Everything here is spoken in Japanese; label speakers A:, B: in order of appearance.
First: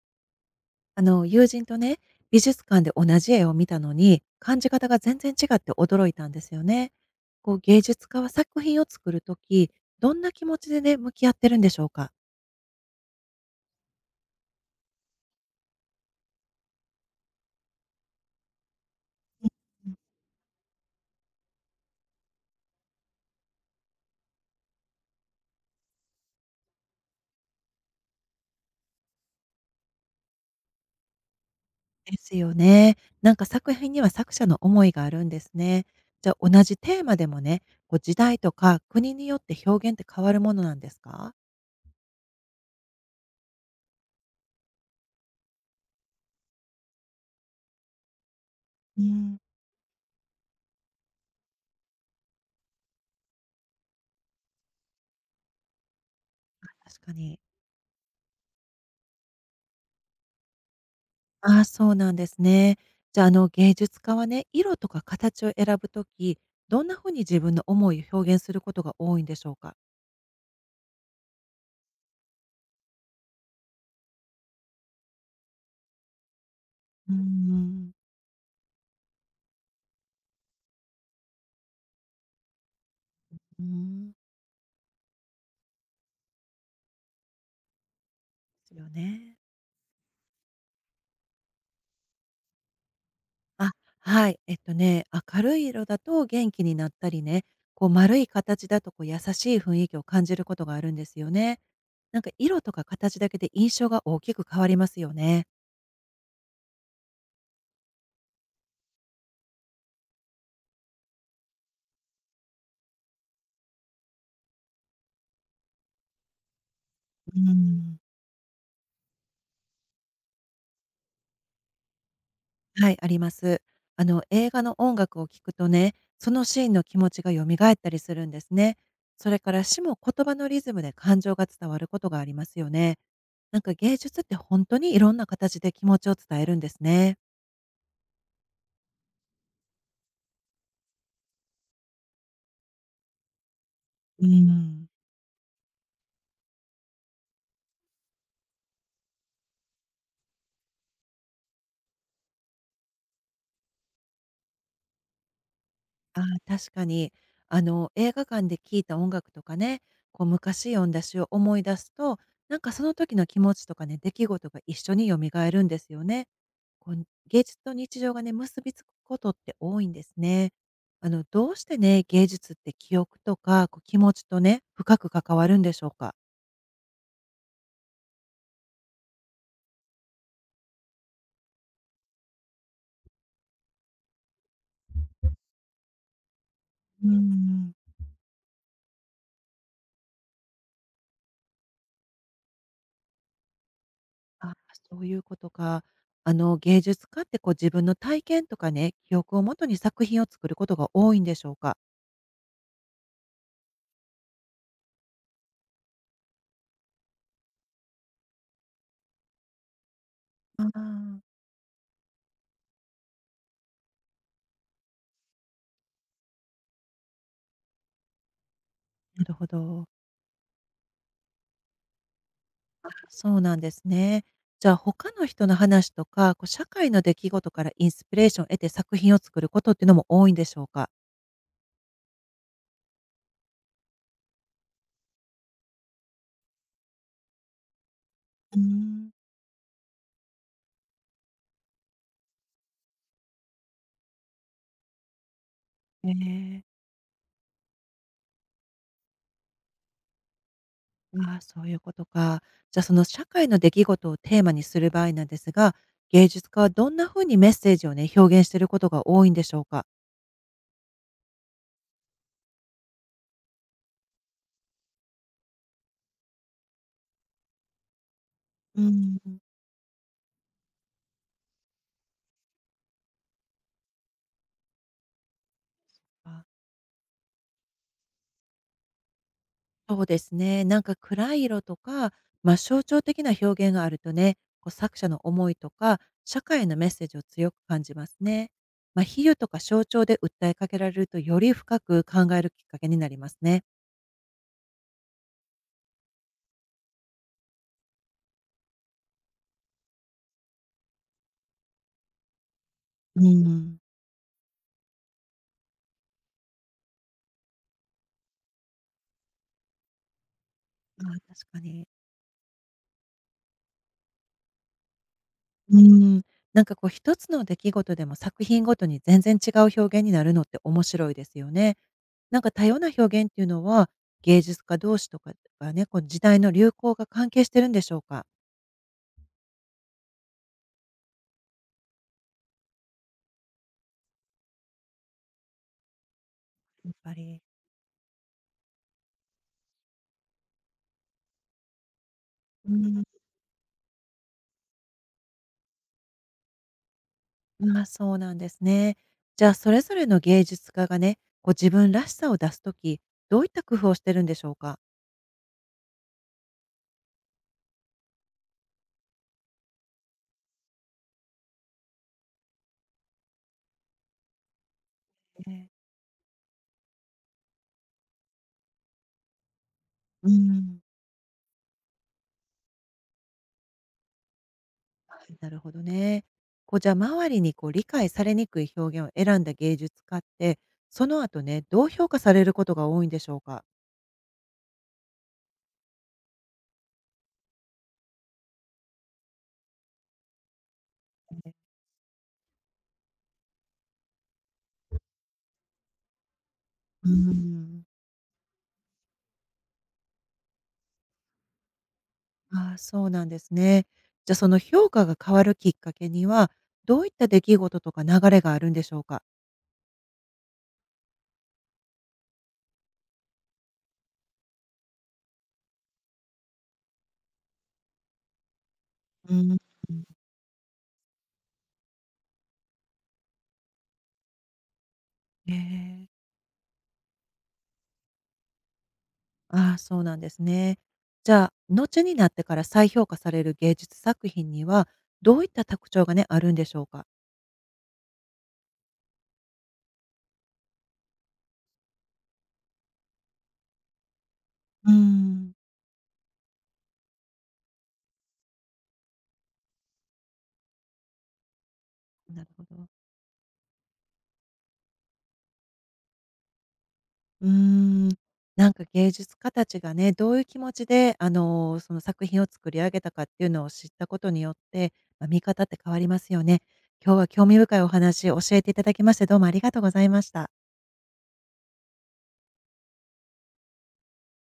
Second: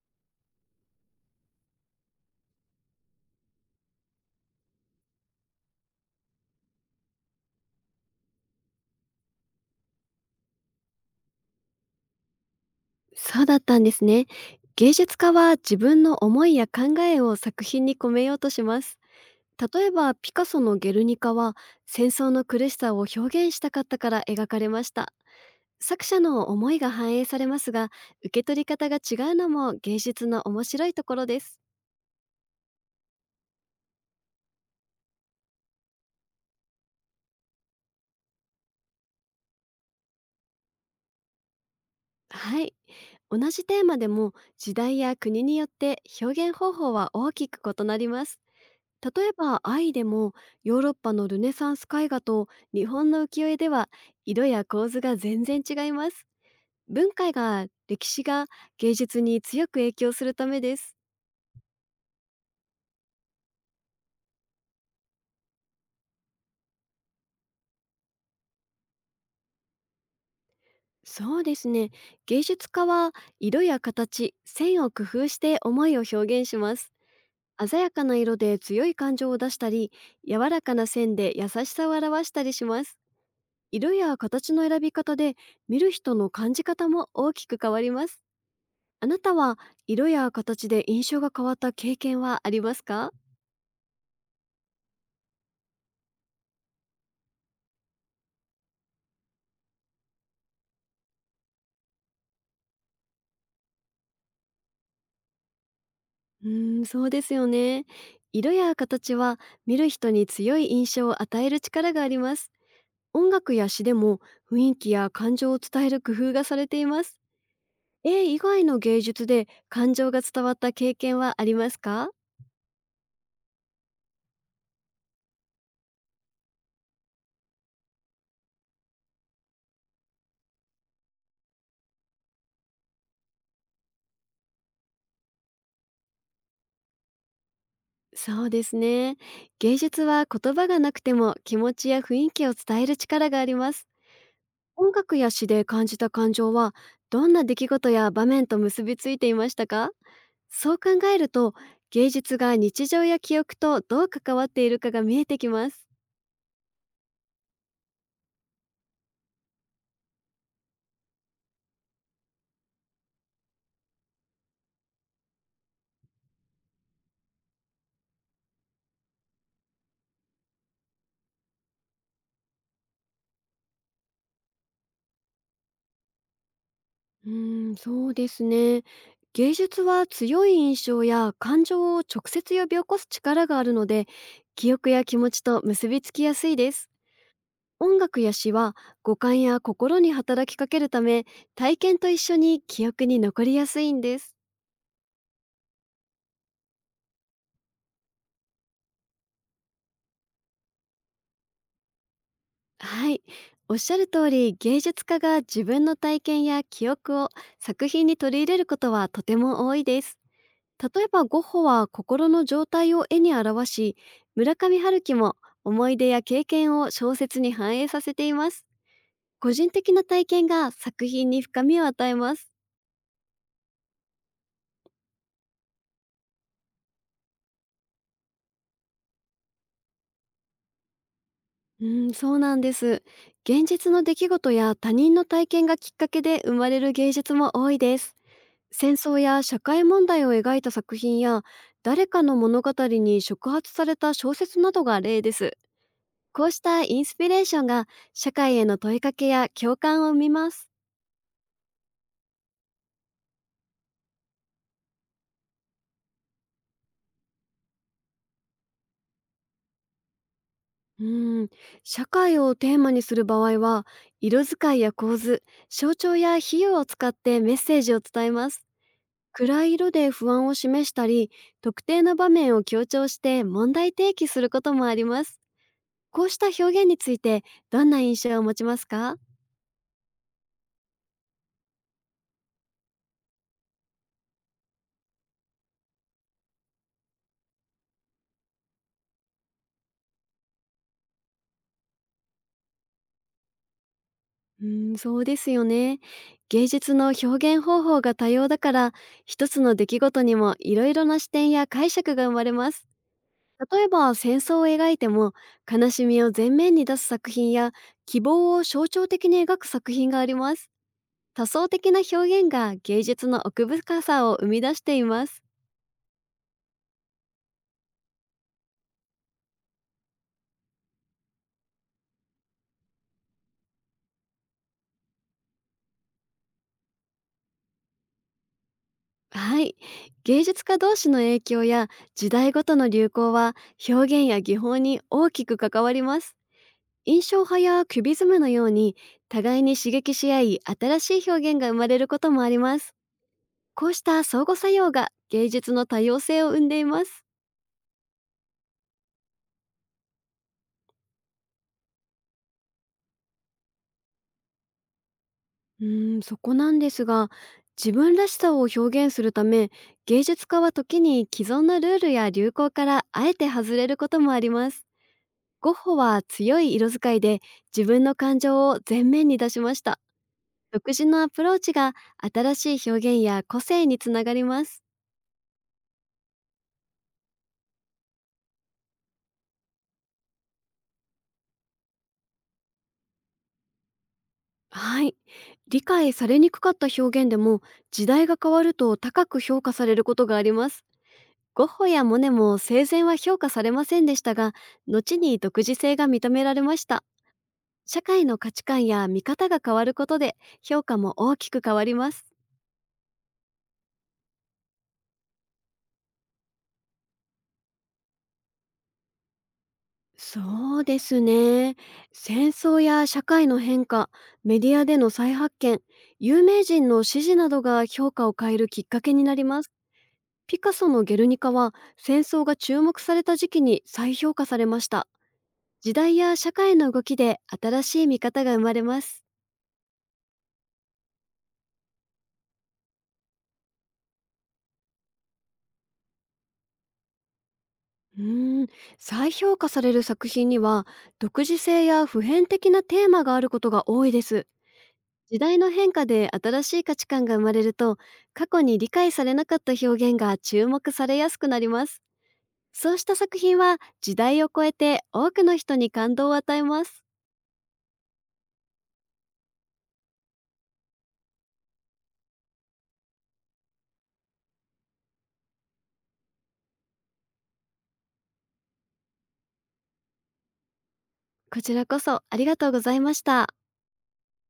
A: 友人とね、美術館で同じ絵を見たのに、感じ方が全然違って驚いたんですよね。芸術家は作品を作るとき、どんな気持ちでね、向き合ってるんでしょうか。
B: そうだったんですね。芸術家は自分の思いや考えを作品に込めようとします。
A: う
B: 例え
A: ん
B: ばピカソの「ゲルニカ」は戦争の苦しさを表現したかったから描かれました。作者の思いが反映されますが、受け取り方が違うのも芸術の面白いところです。
A: ですよね。なんか作品には作者の思いがあるんですね。じゃあ、同じテーマでもね、こう時代とか国によって表現って変わるものなんですか。
B: はい。同じテーマでも時代や国によって表現方法は大きく異なります。
A: う
B: 例え
A: ん。
B: ば「愛」でも、ヨーロッパのルネサンス絵画と日本の浮世絵では色や構図が全然違います。
A: あ、確
B: 文
A: か
B: 化
A: に。
B: が、歴史が芸術に強く影響するためです。
A: ああ、そうなんですね。じゃあ、芸術家はね、色とか形を選ぶとき、どんなふうに自分の思いを表現することが多いんでしょうか？
B: そうですね。芸術家は色や形、線を工夫して思いを表現します。
A: うー
B: 鮮
A: ん。
B: やかな色で強い感情を出したり、柔らかな線で優しさを表したりします。
A: うー
B: 色
A: ん。
B: や形の選び方で、見る人の感じ方も大きく変わります。
A: ですよ
B: あなた
A: ね。
B: は色や形で印象が変わった経験はありますか？
A: あ、はい。明るい色だと元気になったりね、こう丸い形だとこう優しい雰囲気を感じることがあるんですよね。なんか色とか形だけで印象が大きく変わりますよね。
B: そうですよね。色や形は見る人に強い印象を与える力があります。音楽や詩でも、雰囲気や感情を伝える工夫がされています。
A: うん。
B: 絵以外の芸術で感情が伝わった経験はありますか？
A: はい、あります。映画の音楽を聴くとね、そのシーンの気持ちが蘇ったりするんですね。それから詩も言葉のリズムで感情が伝わることがありますよね。なんか芸術って本当にいろんな形で気持ちを伝えるんですね。
B: そうですね。芸術は言葉がなくても気持ちや雰囲気を伝える力があります。
A: うん。
B: 音楽や詩で感じた感情は、どんな出来事や場面と結びついていましたか？そう考えると、芸術が日常や記憶とどう関わっているかが見えてきます。
A: ああ、確かに。映画館で聴いた音楽とかね、こう昔読んだ詩を思い出すと、なんかその時の気持ちとかね、出来事が一緒に蘇るんですよね。こう、芸術と日常がね、結びつくことって多いんですね。どうしてね、芸術って記憶とか、こう、気持ちとね、深く関わるんでしょうか？
B: そうですね。芸術は強い印象や感情を直接呼び起こす力があるので、記憶や気持ちと結びつきやすいです。
A: うーん。
B: 音楽や詩は五感や心に働きかけるため、体験と一緒に記憶に残りやすいんです。
A: あ、そういうことか。芸術家ってこう、自分の体験とかね、記憶をもとに作品を作ることが多いんでしょうか？
B: はい、おっしゃる通り、芸術家が自分の体験や記憶を作品に取り入れることはとても多いです。
A: あ
B: 例えば
A: あ。
B: ゴッホは心の状態を絵に表し、村上春樹も思い出や経験を小説に反映させています。
A: なるほ
B: 個人
A: ど。
B: 的な体験が作品に深みを与えます。
A: あ、そうなんですね。じゃあ、他の人の話とか、こう、社会の出来事からインスピレーションを得て作品を作ることっていうのも多いんでしょうか？
B: うん、そうなんです。現実の出来事や他人の体験がきっかけで生まれる芸術も多いです。
A: うー
B: 戦
A: ん。
B: 争や社会問題を描いた作品や、誰かの物語に触発された小説などが例です。
A: え
B: こうし
A: え。
B: たインスピレーションが社会への問いかけや共感を生みます。
A: ああ、そういうことか。じゃあ、その社会の出来事をテーマにする場合なんですが、芸術家はどんな風にメッセージをね、表現していることが多いんでしょうか？
B: うーん、社会をテーマにする場合は、色使いや構図、象徴や比喩を使ってメッセージを伝えます。
A: うん。
B: 暗い色で不安を示したり、特定の場面を強調して問題提起することもあります。こうし
A: あ、
B: た表現について、どんな印象を持ちますか？
A: そうですね。なんか暗い色とか、まあ、象徴的な表現があるとね、こう作者の思いとか、社会のメッセージを強く感じますね。まあ、比喩とか象徴で訴えかけられると、より深く考えるきっかけになりますね。
B: うん、そうですよね。芸術の表現方法が多様だから、一つの出来事にもいろいろな視点や解釈が生まれます。
A: うん。
B: 例えば戦争を描いても、悲しみを前面に出す作品や、希望を象徴的に描く作品があります。
A: ああ、
B: 多
A: 確か
B: 層
A: に。
B: 的な表現が芸術の奥深さを生み出しています。
A: うーん、なんかこう一つの出来事でも作品ごとに全然違う表現になるのって面白いですよね。なんか多様な表現っていうのは、芸術家同士とかがね、こう時代の流行が関係してるんでしょうか？
B: はい。芸術家同士の影響や時代ごとの流行は、表現や技法に大きく関わります。
A: やっぱ
B: 印象
A: り。
B: 派やキュビズムのように、互いに刺激し合い新しい表現が生まれることもあり
A: う
B: ます。
A: ん、
B: こうした相互作用が芸術の多様性を生んでいます。
A: まあ、そうなんですね。じゃあ、それぞれの芸術家がね、こう自分らしさを出すとき、どういった工夫をしてるんでしょうか？
B: そこなんですが、自分らしさを表現するため、芸術家は時に既存のルールや流行からあえて外れることもあります。ゴッ
A: え
B: ホは強い色使いで自分の感情を前面に出しました。
A: うん。
B: 独自のアプローチが新しい表現や個性につながります。
A: はい、なるほどね。こうじゃあ周りにこう理解されにくい表現を選んだ芸術家って、その後ね、どう評価されることが多いんでしょうか？
B: はい。理解されにくかった表現でも、時代が変わると高く評価されることがあります。ゴッホやモネも生前は評価されませんでしたが、後に独自性が認められました。
A: うーん。
B: 社会の価値観や見方が変わることで、評価も大きく変わります。
A: ああ、そうなんですね。じゃあ、その評価が変わるきっかけには、どういった出来事とか流れがあるんでしょうか？
B: そうですね。戦争や社会の変化、メディアでの再発見、有名人の支持などが評価を変えるきっかけに
A: う
B: なり
A: ん。
B: ます。ピカソの「ゲルニカ」は戦争が注目された時期に再評価されました。
A: え
B: 時
A: え。
B: 代や社会の動きで新しい見方が生まれます。
A: ああ、そうなんですね。じゃあ、後になってから再評価される芸術作品には、どういった特徴がね、あるんでしょうか？
B: うーん、再評価される作品には独自性や普遍的なテーマがあることが多いです。
A: う
B: 時
A: ん、
B: 代の変化で新しい価値観が生まれると、過去に理解されなかった表現が注目されやすくなります。
A: なるほど。
B: そうした作品は時代を超えて多くの人に感動を与えます。
A: うーん、なんか芸術家たちがね、どういう気持ちで、その作品を作り上げたかっていうのを知ったことによって、まあ、見方って変わりますよね。今日は興味深いお話教えていただきまして、どうもありがとうございました。
B: こちらこそありがとうございました。